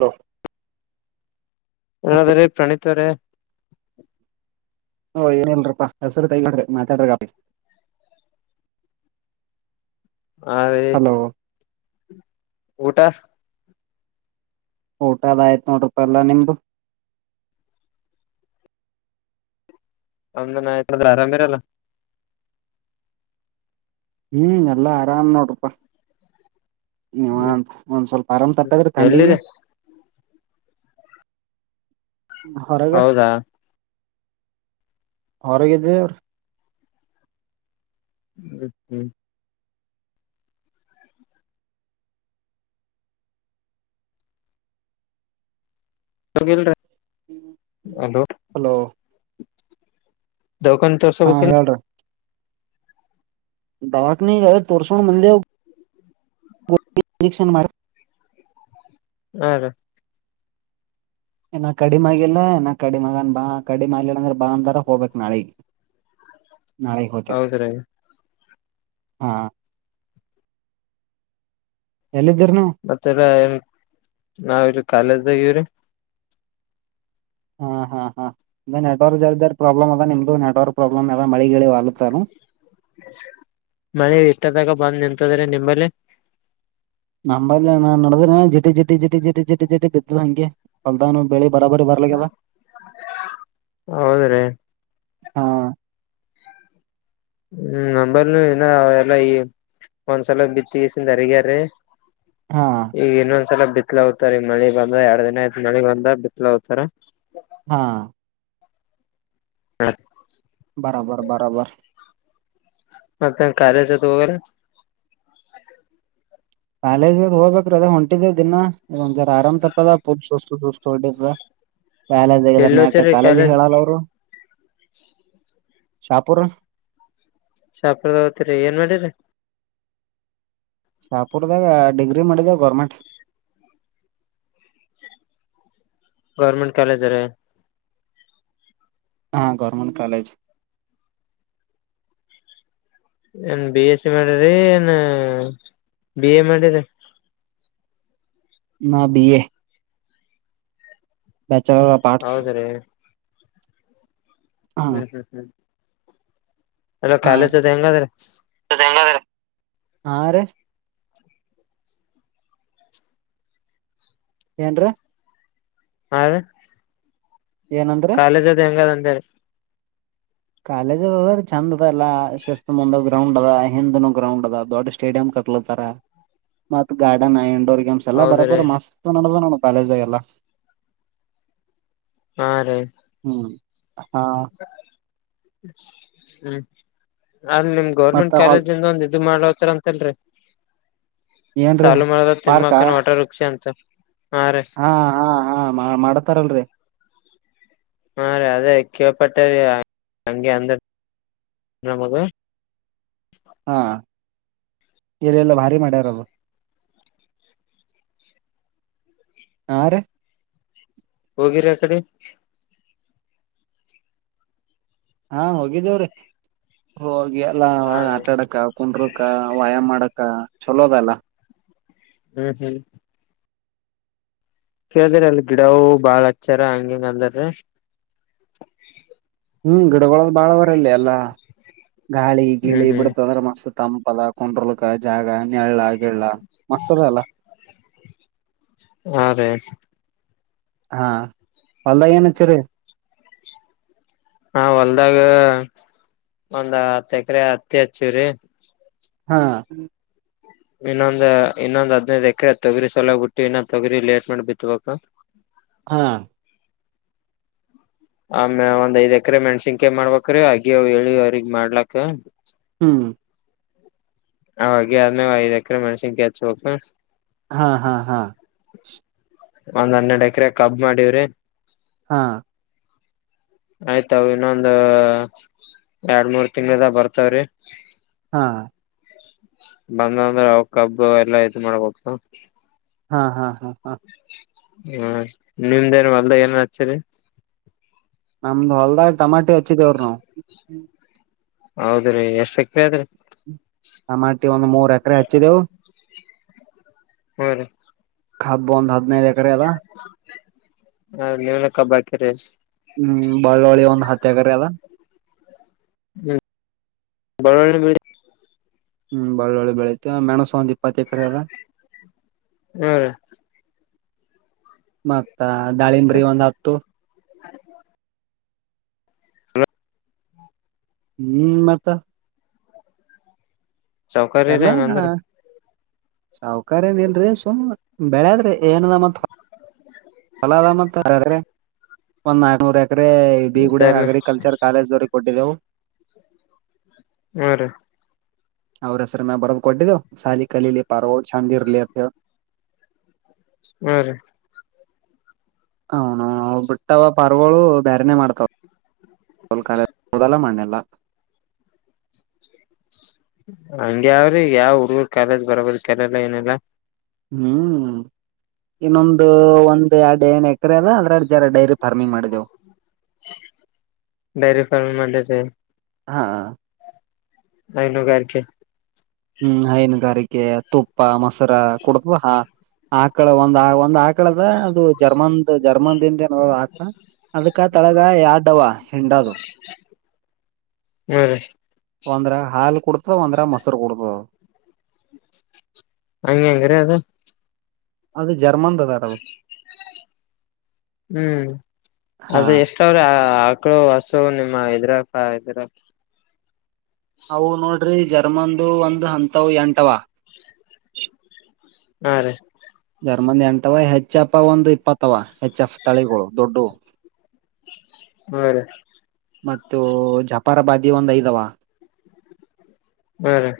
Hello [inaudible] ಪ್ರಣಿತರೇ ಓ ಏನ ಇಲ್ರಪ್ಪಾ ಹೆಸರು ತೈಗಾಡ್ರಿ ಮಾತಾಡ್ರ ಹಾ ರೀ ಊಟಾ ಊಟ ಆಯ್ತು ನೋಡಪ್ಪ ನಿಮ್ಮದು ನಮ್ದು ಆಯ್ತು ಆರಾಮ ಇರಲ್ಲ ಹ್ಮ್ ಎಲ್ಲಾ ಆರಾಮ್ ನೋಡ್ರಪಾ ಹ್ಮ್ ಒಂದ್ ಸ್ವಲ್ಪ ಆರಾಮ ತಪ್ಪಾದ್ರೆಡಿಗೆ ಎಲ್ಲಿರಿ ಹೊರಗ ಹೌದಾ ಹೊರಗಿದ ಅವ್ರ [unintelligible] ಹಲೋ [inaudible] ದಕನ್ ಹಾ ತರ್ಶಬೇಕೆನೋ ದವಾಕ ನೀ ಜಾರೆ ತೋರ್ಷಣ ಬಂದೆ ಇಕ್ಷ ಮಾಡ [unintelligible] ಇನ ಕಡಿಮೆ ಹಾಗಿಲ್ಲ ಇನ ಕಡಿಮೆಗನ್ ಬಾ ಕಡಿಮೆ ಆಗಿಲ್ಲ ಅಂದ್ರ ಬಾ ಅಂದಾರ ಹೋಗ್ಬೇಕಕ್ ನಾಳಿಗೆ ನಾಳೆ ಹೋದ್ರೆ ಹೌದ್ರಿ ಹಾ ಎಲ್ಲಿದ್ದೀರಿ ನೀವು ಮತ್ತೆಲ್ಲ ಏನ್ ನಾವು ಕಾಲೇಜ್ದಾಗವ್ರಿ ಹಾ ಹಾ ಹಾ ಅ ನೆಟ್ವರ್ಕ್ ಜರ ಜರ ಪ್ರಾಬ್ಲಮ ಅದ ನಿಮ್ದು ನೆಟ್ವರ್ಕ್ ಪ್ರಾಬ್ಲಮ್ ಅದ ಮಳ ಗಳಿ ಆಾಲತು ಮಳೆ ಇಟ್ಟದಾಗ ಬಂದು ನಿಂತದ್ರೆ ನಿಮ್ಮಲ್ಲಿ ನಂಬಲ್ಲಿ ನಾನ್ ನಡ್ದ ಜಿಟಿ ಜಿಟ ಜಿಟಿ ಜಿಟಿ ಜಿಟಿ ಜಿಟಿ ಬಿದ್ದು ಹಂಗೆ ಫಲ್ದಾನು ಬೆಳಿ ಬರಾಬರಿ ಬರ್ಲಗ್ಯದ ಹೌದ್ರೀ ಹಾ ಹ್ಮ್ ನಮ್ಮಲಿ ಇನ ಎಲ್ಲ ಈ ಒಂದ್ಸಲ ಬಿತ್ತಸಿಂದ ಅರಿಗ್ಯಾರೀ ಹಾ ಈಗ ಇನ್ನೊಂದ್ಸಲ ಬಿತ್ಲ ಹತಾರ ಮಳಿ ಬಂದ ಎರಡ್ ದಿನ ಆಯ್ತತ್ ಮಳಿ ಬಂದ ಬಿತ್ಲ ಹೋಗತಾರ ಹಾ [unintelligible] ಬರಬರ್ ಬರಬರ್ [inaudible] ಕಾಲೇಜ್ ಹೋಗ್ಬೇಕ್ರ ಅದ ಹೊಂಟಿದ ದಿನ ಒಂದ್ ಜರ ಆರಾಮ್ ತಪ್ಪದ ಪೂಜ ಸುಸ್ತುುಸ್ತು ಹೊಡಿದ್ರ ಕಾಲೇಜ್ಗ ಎಲ್ಲಿ ನಟ ಓದ್ತಿರಿ ಕಾಲೇಜ್ ಹೇಳಲ್ಲ ಅವ್ರು ಶಾಪುರ್ ಶಾಪ್ರದ ಹತರಿ ಏನ್ ಮಾಡಿರಿ ಶಾಪುರ್ದಾಗ ಡಿಗ್ರಿ ಮಾಡಿದವ ಗೌರ್ಮೆಂಟ್ [unintelligible] ಗೌರ್ಮೆಂಟ್ ಕಾಲೇಜ್ರ ಹಾ ಗೌರ್ಮೆಂಟ್ ಕಾಲೇಜ್ ಏನ್ ಬಿ ಎಸ್ ಸಿ ಮಾಡಿರಿ ಏನ್ ಬಿ ಎ ಮಾಡಿರಿ ನಾನು B A. Bachelor of arts. ಹೌದ್ರೀ ಹಾ ಹ್ಮ್ ಹ್ಮ್ ಹ್ಮ್. ಅಲ್ಲ ಹಾ ಕಾಲೇಜ್ ಅದ ಹೆಂಗ ಅದ್ರ. ಹಾ ರೀ ಏನ್ರೀ. ಹಾ ರೀ ಏನಂದ್ರಿ ಕಾಲೇಜ್ ಅದ್ ಹೆಂಗದ ಅಂದ್ರ. ಕಾಲೇಜ ಅದ ಅದ ಚಂದ ಅದ ಅಲ್ಲ ಶಿಸಸ್ತ ಮುಂದ ಗ್ರೌಂಡ್ ಅದ ಹಿಂದ ಗ್ರೌಂಡ್ ಅದ ದೊಡ್ಡ ಸ್ಟೇಡಿಯಂ. ಮ ಗ ಇ. [unintelligible] ಗಮ್ಸ್ ಎಲ್ಲ ಹೌದ್ರೀ ಬರಬದು ಮಸ್ತ್ ನೋಡನೋ ಕಾಲೇಜ ಎಲ್ಲ. ಹಾ -ರೀ. ಹ್ಮ್. ಹಾ ಹ್ಮ್. ಅಲ್ ನಿಮ್ ಮತ್ತ ಗೌರ್ಮೆಂಟ್ ಹೊಲ್ ಕಾಲೇಜಿಂದ ಒಂದ್ -ಇ- ಮಾಡ್ತರ ಅಂತಲ್ರರಿ. ಏನ್ರೀ ಸಾಲು ಮರದ ಪಾರ್ಕಾ ತಿಮ್ಮಮ್ಮಕ್ಕನ ವಾಟರ್ ವೃಕ್ಷ ಅಂತ. ಹಾ- ಹಾ -ಹಾ -ಮಾಡತಾರಲ್ರಿ. ಹಾ- ರೀ -ಅದೇ ಕಿವಪಟ್ಟ ಹಗೆ ಅಂದ. ನಾಮದೇ. ಹಾ- ಇಲ್ಲಲ್ಲ ಭಾರಿ ಮಾಡ್ಯಾರದು. ಹಾರಿ. ಹೋಗಿರಿ -ಆ -ಕಡೆ. ಹಾ- ಹೋಗಿದ್ದೇವ್ರೀ. ಹೋಗಿ ಎಲ್ಲಾ ಹಾ ಒಳಗ ರೀ ಆಟಾಡಕ ಕುಂಡ್ರಕ ವ್ಯಾಯಾಮ ಮಾಡಕ ಚಲೋ ಅದಲ್ಲ. ಹ್ಮ- ಹ್ಮ್. ಕೇಳ್ದ್ರ ಅಲ್ಲಿ ಗಿಡವು ಬಾಳ ಹಚ್ಚಾರ ಹಂಗಿಂಗ ಅಲ್ದ್ರ. ಹ್ಮ್ -ಗಿಡಗಳದ ಬಾಳ್ ಬರಲ್ಲಿ ಎಲ್ಲಾ ಗಾಳಿ ಹ್ಮ್ ಗಿಳಿ ಹ್ಮ್ ಬಿಡತ ಅಂದ್ರೆ ಮಸ್. ತಂಪದ ಕುಂಡ್ರಲ್ಕ ಜಾಗ ನಳ ಗಗೆಳ್ಳ ಮಸ್ತ್ ಅದ ಅಲ್ಲ. [inaudible] ಹಾ- ರ್ರೀ ಹಾ- [unintelligible] ಪಲ್ಲ ಏನಚ್ಚರಿ. ಹಾ -ಹೊಲ್ದಾಗ ಒಂದ್ ಹತ್ತ ಎಕರೆ ಹತ್ತಿ ಹಚ್ಚವ್ರಿ. ಹಾ. ಇನ್ನೊಂದ್ ಇನ್ನೊಂದ್ ಹದಿನೈದು ಎಕರೆ ತೊಗರಿ ಸಲ ಬಿಟ್ಟು ಇನ್ನೊಂದ್ ತೊಗಿರಿ ಲೇಟ್ ಮಾಡಿ ಬಿತ್ ಬ. ಹಾ ಆಮೇ ಒಂದ್ಐದ್ ಎಕರೆ ಮೆಣಸಿನ್ಕಿ ಮಾಡ್ಬ್ರೀ ಅಗಿ ಹೇಳಿವ ಅವ್ರಗ್ ಮಾಡ್ಲಕ್ಕ. ಹ್ಮ್. ಅವಾಗ ಆದದ್ಮೇ ಐದ ಎಕರೆ ಮೆಣಸಿನ ಕಾಯಿ ಹೆಚ್ ಹಬೇಕ. ಹಾ -ಹಾ- ಹಾ. ಒಂದ್ ಹನ್ನೆರಡ್ ಎಕರೆ ಕಬ್ ಮಾಡವ್ರಿ. ಹಾ. ಆಯ್ತಾವ ಇನ್ನೊಂದ ಎರಡ್ ಮೂರ್ ತಿಂಗಳದ ಬರ್ತವ್ರಿ. ಹಾ. ಬಂದಂದ್ರೆ ಅವ ಕಬ್ಬ ಎಲ್ಲಾ -ಇ -ಮಾಡ್ಬೇಕ. ಹಾ -ಹಾ -ಹಾ- ಹಾ. ಹ್ಮ- ನಿಮ್ದೇಏನು ಅಲ್ದ ಏನ್ ಹಚ್ಚರಿ. ನಮ್ದು ಹೊಲ್ದಾಗ ಟಮಾಟೆ ಹಚ್ಚಿದೇವ್ರ ನಾವವು. ಹೌದ್ರೀ ಎಷ್ಟ ಎಕ್ರಾದರೆ. ಟಮಾಟಿ ಒಂದು ಮೂರ್ ಎಕರೆ ಹಚ್ಚಿದೆವು. ಹ್ಮ- ರೀ. ಕಬ್ಬು ಒಂದು ಹದಿನೈದು ಎಕರೆ ಅದಾ. ಹ- ನೀವನ ಕಬ್ಬ ಹಾಕಿರಿ ಹ್ಮ್ -ಬಳ್ಳುಳಿ ಒಂದ್ ಹತ್ತುಎಕರೆ ಅದೇ. ಹ್ಮ್- ಬಳುಳ್ಳಿ ಹ್ಮ್ -ಬಳ್ಳ್ ಒಳ್ಳೆ ಬೆಳತಿ ಮೆಣಸ ಒಂದ್ ಇಪ್ಪತ್ತ ಎಕರೆ ಅದಾ. ಹ್ಮ್ ರೀ ಮತ್ತ ದಾಳಿಂಬರಿ ಒಂದ್ ಹತ್ತು. ಹ ಹ್ಮ್ -ಮತ್ತ ಸೌಕಾರಿ ಅಂದರು. ಸಾವಕಾರಿ ಏನ ಇಲ್ರರಿ ಸುಮ್ ಬೆಳೆದ್ರಿ ಏನದ ಮತ್. ಅಳ ಅದ ಮತ್ತ ಒಂದ ನಾಲ್ಕ ನೂರ ಎಕರೆ -ಈ -ಬಿಗುಡ ಮತ್ತೆಲ್ಲ ಅಗ್ರಿಕಲ್ಚರ್ ಕಾಲೇಜ್ ದವ್ರರಿಗೆ ಕೊಟ್ಟಿದ್ದೆವು. ಹ್ಮ್- ರೀ ಅವ್ರಸರಿ ಮ ಬರದ್ ಕೊಟ್ಟಿದ್ದವು ಸಾಲಿ ಕಲೀಲಿ ಪಾರ್ಳ ಚಂದಿ ಇರ್ಲಿ ಅಂತ. [inaudible] ಹ್ಮ್ -ರೀ. ಹನು ಅವ ಬಿಟ್ಟವ ಪರ್ವಾಳು ಬೇರನೆ ಮಾಡ್ತಾವ. ತಲ್ಕಾಲ ಮದಲ ಮಣ್ಣಲ್ಲ. ಹಂಗ್ಯಾವ್ರಿ ಯಾವ ಹುಡುಗರ್ ಕಾಲೇಜ್ ಬರಬದ ಕೆರೆಲ್ಲ ಏನೆಲ್ಲಾ. ಹ್ಮ್ ಇನ್ನೊಂದು ಒಂದ್ ಎರಡು -ಏ -ಎಕರೆ ಅದ ಅದ್ರ ಎಡು ಜರ ಡೈರಿ ಫಾರ್ಮಿಂಗ್ ಮಾಡಿದೆವು. ಡೇರಿಫಾರ್ಮ ಮಾಡ ಹಾ- ಅನುಾರಕ್ಕೆ [unintelligible] ಹ್ಮ್- ಹೈನುಗಾರಿಕೆ ತುಪ್ಪ ಮೊಸರಾ ಕುಡದ್ವಾ- ಹ ಆಕಳ ಒಂದ ಒಂದ್ ಆಕಳದ ಅದು ಜರ್ಮನ್ ಜರ್ಮನ್ದ ಏನ ಆಕ್ತ ಅದಕ ತಳಗ ಯಾರ್ಡವ ಹೆಂಡದು. ಹ್ಮ್ -ರಿ. ಒಂದ್ರ ಹಾಲು ಕುಡ್ತದ ಒಂದ್ರ ಮೊಸರು ಕುಡ್ತದ. ಹಂಗೆ ಹೆಂಗ್ರೀ ಅದು ಅದು ಜರ್ಮಂದ ತಾಡದು. ಹ್ಮ್- ಹಾ ಅದು ಎಷ್ಟ ಅವ್ರ ಮಕ್ಕಳು ಹಸು ನಿಮ್ಮ ಹದರದರ ಅವು ನೋಡ್ರಿ ಜರ್ಮನ್ದು ಒಂದು ಹಂತವು ಎಂಟವಾ. ಹಾ -ರೀ ಜರ್ಮನ್ ಎಂಟವ ಹೆಚ್ಪ್ಪ ಒಂದು ಇಪ್ಪತ್ತವ ಹೆಚ್ಫ ತಳಿಗಳು ದೊಡ್ಡ. ಹಾ ರೀ ಮತ್ತು ಜಪಾರ ಬಾದಿ ಒಂದ್ ಐದವಾ. ಹರಿ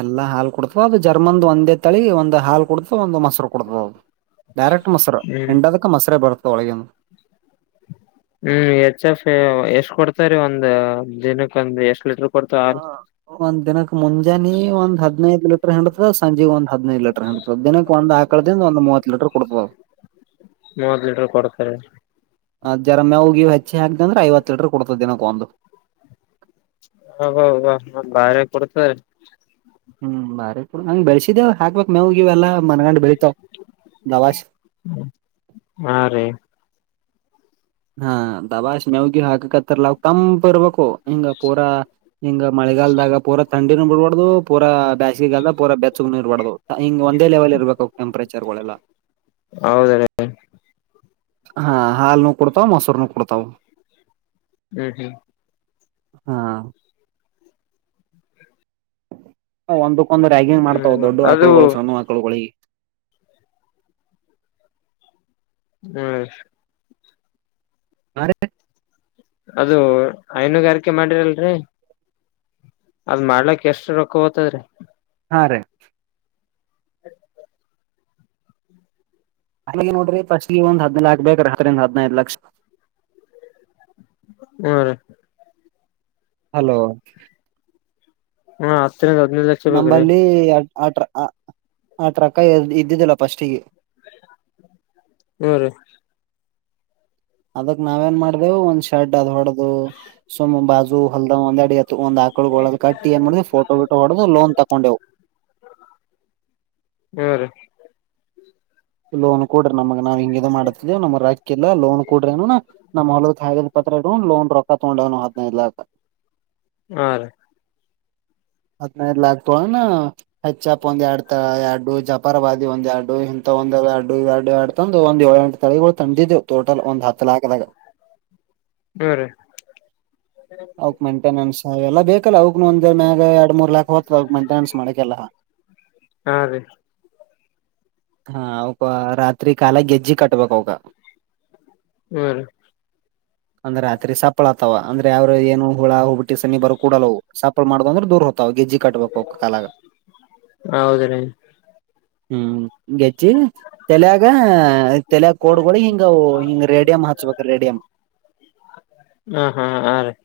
ಎಲ್ಲಾ ಹಾಲ್ ಕೊಡ್ತವ ಅದು ಜರ್ಮನ್ದ ಒಂದೇ ತಳಿ ಒಂದು ಹಾಲ್ ಕೊಡ್ತವ ಒಂದು ಮೊಸರು ಕೊಡ್ತ ಅದು. ಡೈರೆಕ್ಟ್ ಮಸರ ಹ್ಮ್ ಎಂಡದಕ್ಕೆ ಮಸರ ಬರತು ಒಳೆಯನ್ನು. ಹ್ಮ್ -ಎಚ್ ಎಫ್ ಎಷ್ಟ್ ಕೊಡ್ತರಿ ಒಂದ ದಿನಕ್ಕೆ ಒಂದ್ ಎಷ್ಟ್ ಲೀಟ್ರ. ಕೊಡ್ತಾರ ಒಂದ ದಿನಕ್ ಮುಂಜಾನೆ ಒಂದ್ ಹದ್ನೈಂದು ಲೀಟರ್ ಹಿಂಡತ ಸಂಜೆ ಒಂದ ಹದಿ ನೈದು ಲೀಟರ್ ಹಂತವ ದಿನಕ್ಕೆ ಒಂದ್ ಆಕಳದಿಂದ ಒಂದು ಮೂವತ್ತು ಲೀಟರ್ ಕೊಡ್ತವ್. ಮೂವತ್ ಲೀಟರ್ ಕೊಡ್ತಾರೆ. ಅ- ಜರ ಮೇಗೆವು ಹೆಚ್ಚಿ ಹಾಕ್ದೆ ಅಂದ್ರೆ ಐವತ್ತು ಲೀಟರ್ ಕೊಡ್ತದ ದಿನಕ್ಕೊಂದು. ಹಬ ಹಬ ಬಾರ ಕೊಡ್ತದೆ. ಹ್ಮ್- ಬಾರೆ ಪಡ ಹಂಗಗೆ ಬೆಳಸಿದೆವು ಹಾಕ್ಬೇಕ. ಮವುಗವೆಲ್ಲ ಮನಗಂಡ ಬೆಳಿತಾವ ಲವಾಶ. ಹಾ ರೀ ಹಾ -ದವಾಶ್ಮ್ಯಾವುಗೆ ಹಾಕ. ತಂಪ ಇರ್ಬೇಕು ಹಿಂಗ ಪೂರಾ ಹಿಂಗ ಮಳೆಗಾಲದಾಗ ಪೂರಾ ತಂಡಿನ ಬಿಡ್ಬಾರಡ್ದು ಪೂರಾ ಬೇಸಿಗೆಗಾಲದ ಪೂರ ಬೆಚ್ಚಗ ನೀ ಇರ್ಬಾರ್ದದು ಹಿಂಗ ಒಂದೇ ಲೆವೆಲ್ ಇರ್ಬೇಕು ಟೆಂಪ್ರೇಚರ್ಗಳೆಲ್ಲ. ಹೌದ -ರೀ- ಹಾ -ಹಾಲ್ನು ಕೊಡ್ತಾವ ಮೊಸರ್ನು ಕೊಡ್ತಾವ. ಹ್ಮ್ -ಹ್ಮ್ ಹಾ ಒಂದಕ್ಕೊಂದು ರ್ಯಾಗಿಂಗ್ ಮಾಡ್ತಾವ ಹ್ಮ್ ದೊಡ್ಡ ಅದು ಆಕಳುಗಳು ಸಣ್ಣ ಆಕಳುಗಳಿಗೆ. ಹ್ಮ್ ಹ- [unintelligible] ರ ಅದು ಹೈನುಗಾರಿಕೆ ಮಾಡಿರಲ್ರಿ. ಅದ್ ಮಾಡ್ಲಾಕ್ ಎಷ್ಟು ರೊಕ್ಕ ತದ್ರೀ. ಹಾ- ರೀ. ಅ -ನೋಡ್ರಿ ಫಸ್ಗೆ ಒಂದ್ ಹದ್ನ ಲಾಕ್ ಬೇಕ್ರ ರಾತ್ರಿ ಒಂದ್ ಹದ್ನೈದ್ ಲಕ್ಷ. ಹ್ಮ್ - ಹಲೋ ಹ್ಮ ಹತ್ತರಿಂದ ಹದ್ನೈದು ಲಕ್ಷ ಬೇಕ್ರೀ ನಂಬಲ್ಲಿ ಆ -ಟ್ರ- ಆ -ಟ್ರಕ್ಕ ಇದ್ದಿದ್ದಲ್ಲ ಫಸ್ಟ್ಗೆ ಹ್ಮ್ - ಅದಕ್ ನಾವ ಏನ್ ಮಾಡ್ದವು ಒಂದ್ ಶರ್ಟ್ ಅದ್ ಹೊಡ್ದದು ಸುಮ್ ಬಾಜು ಹ ಹೊಲ್ದ್ ಒಂದ್ ಅಡಿ. ಒಂದ್ ಆಕಳಗ್ ಒದ ಕಟ್ಟಿ ಏನ್ ಮಾಡ ಫೋಟೋ ವೀಟೋ ಹೊಡದು ಲೋನ್ ತಕೊಂಡೆವು. ಹ್ಮ- ರೀ ಲೋನ್ ಕೂಡ್ರ ನಮ. ನಾವ್ ಹಿಂಗಿದ ಮಾಡತವ ನಮ್ ರಕ್ಕಲ್ಲ ಲೋನ್ ಕೂಡ್ರೇನು ನಮ್ಮ ಹೊಲದ ಕ ಪತ್ರ ಲೋನ್ ರೊ ಕಕೊಂಡನು ಹದಿನೈದು ಲಾಖ. ಹಾ- ರೀ ಹದ್ನೈದಲ ಆಗ್ತಳನಾ ಹೆಚ್ಚಪ್ ಒಂದ್ ಎರಡ್ ತ ಎರಡು ಜಪಾರವಾದಿ ಒಂದ ಎರಡು ಇಂಥ. ಒಂದ ಅಡು ಎರಡು ಎರಡು ತಂದು ಒಂದ್ಏು ಎಂಟು ತಳಿಗಳು ತಂದಿದ್ದೆವು ಟೋಟಲ್ ಒಂದ್ ಹತ್ತು ಲಾಖದಾಗ. ಹ್ಮ್- ರೀ ಅವಕ್ ಮೈಂಟೆನೆನ್ಸ್ ಎಲ್ಲ ಬೇಕಲ್ಲ ಅವಕ್ನು ಒಂದ್ ಮ್ಯಾಗ ಎರ ಮೂರ್ ಲಾಕ್ ಹೋತದ ಅವಕ್ ಮೈಂಟನೆನ್ಸ್ ಮಾಡಕೆಲ್ಲಾ. [inaudible] ಹಾ- ರೀ ಹಾ -ಅವಕ ರಾತ್ರಿ ಕಾಲ ಗೆಜ್ಜಿ ಕಟ್ಬೇಕಕ್ ಅವಕ. ಹ್ಮ್- ರೀ ಹ [unintelligible] ಅಂದ್ರೆ ರತ್ರಿ ಸಪ್ಪಳ ಆತವ ಅಂದ್ರ ಅವ್ರರು ಏನು ಹುಳ ಹುಬಟ್ಟಿ ಸಿ ಬರು ಕೂಡಲ್ಲವು ಸಾಪ್ಪಳ್ ಮಾಡುದು ಅ್ರದೂ -ಹ ಗೆಜ್ಜಿ ಕಬೇಕು ಕಾಲ -ಗಾ- ಹೌದ್ರಿ ಹ್ಮ ಚ್ಚಿ -ತಲ್ಯಾಗ ತಲ್ಯಾಗ್ ಕೋಡ್ಗಳಿ ಹಿಂಗವು ಹಿಂಗ ರೇಡಿಯಂ ಹಚ್ಬೇಕ ರೇಡಿಯಂ [inaudible] ಹ -ಹಾ -ಹ -ರೀ-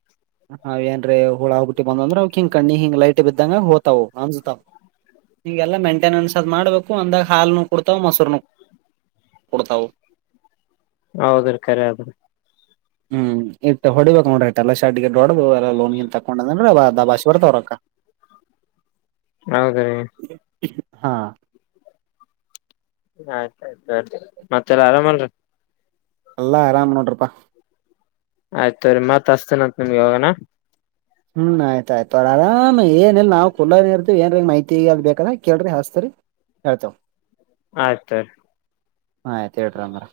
ಹ ಏನ್ ಹಳ ಹೋಗಬಿಟ್ಟಿ ಬಂದ್ರ ಅವ ಹಿಂಗ ಕಣ್ಣಿ ಹಿಂಗ್ ಲೈಟ್ ಬ್ದಂಗ ಹೋತವು್ ಅನ್ಜತಾವ್. ನೀಗೆಲ್ಲ ಮೇಂಟೆನೆನ್ಸ್ ಅದ್ ಮಾಡ್ಬೇಕು ಅಂದಾಗ ಹಾಲ್ನು ಕುಡ್ತಾವ ಮೊಸರುನ. ಕೊಡ್ತಾವು. ಹೌದ್ರ ಕಖರೆ ಅದ್ರ. ಹ್ಮ್ -ಇಟ್ಟ ಹೊಡಿಬೇಕ್ರ ಇಟ್ ಎಲ್ಲ ಶಡ್ಗ ಡ್ದ ಎಲ್ಲ ಲೋನ್ನ್ ತಕೊಂಡ್ ಅಂದ್ರ ಅವ ಅಂದಾ ಬಾಶವಡೆ ತೊರಕ್ಕ ಹೌದ -ರೀ ಹಾ ಆಯ್ತಾಯಯ್ತುನ್ರಿ ಮತ್ತೆಲ್ಲ ಆರಾಮಲ್ರಿ. ಅಲ್ಲಾ ಆರಾಮ ನೋಡ್ರಪ್ಪಾ. ಆಯ್ತ್ರರಿ ಮತ್ ಅಸ್ತೇನತ್ ನಿಮಗೆ ಇಗಣ ಹ್ಮ್ -ಆಯ್ತಯ್ತು ಆರಾಮ್ ಏನಲ್ ನಾವವು ಕುಲ ಇರ್ದು ಏನ್ ಮಾಹಿತಿ ಅ ಬೇಕಲ್ಲ ಕೇಳ್ರಿ ಹಸತರಿ ಹಯತ ಆಯ್ತು. ಹಾತೇಟರ್ ಮರ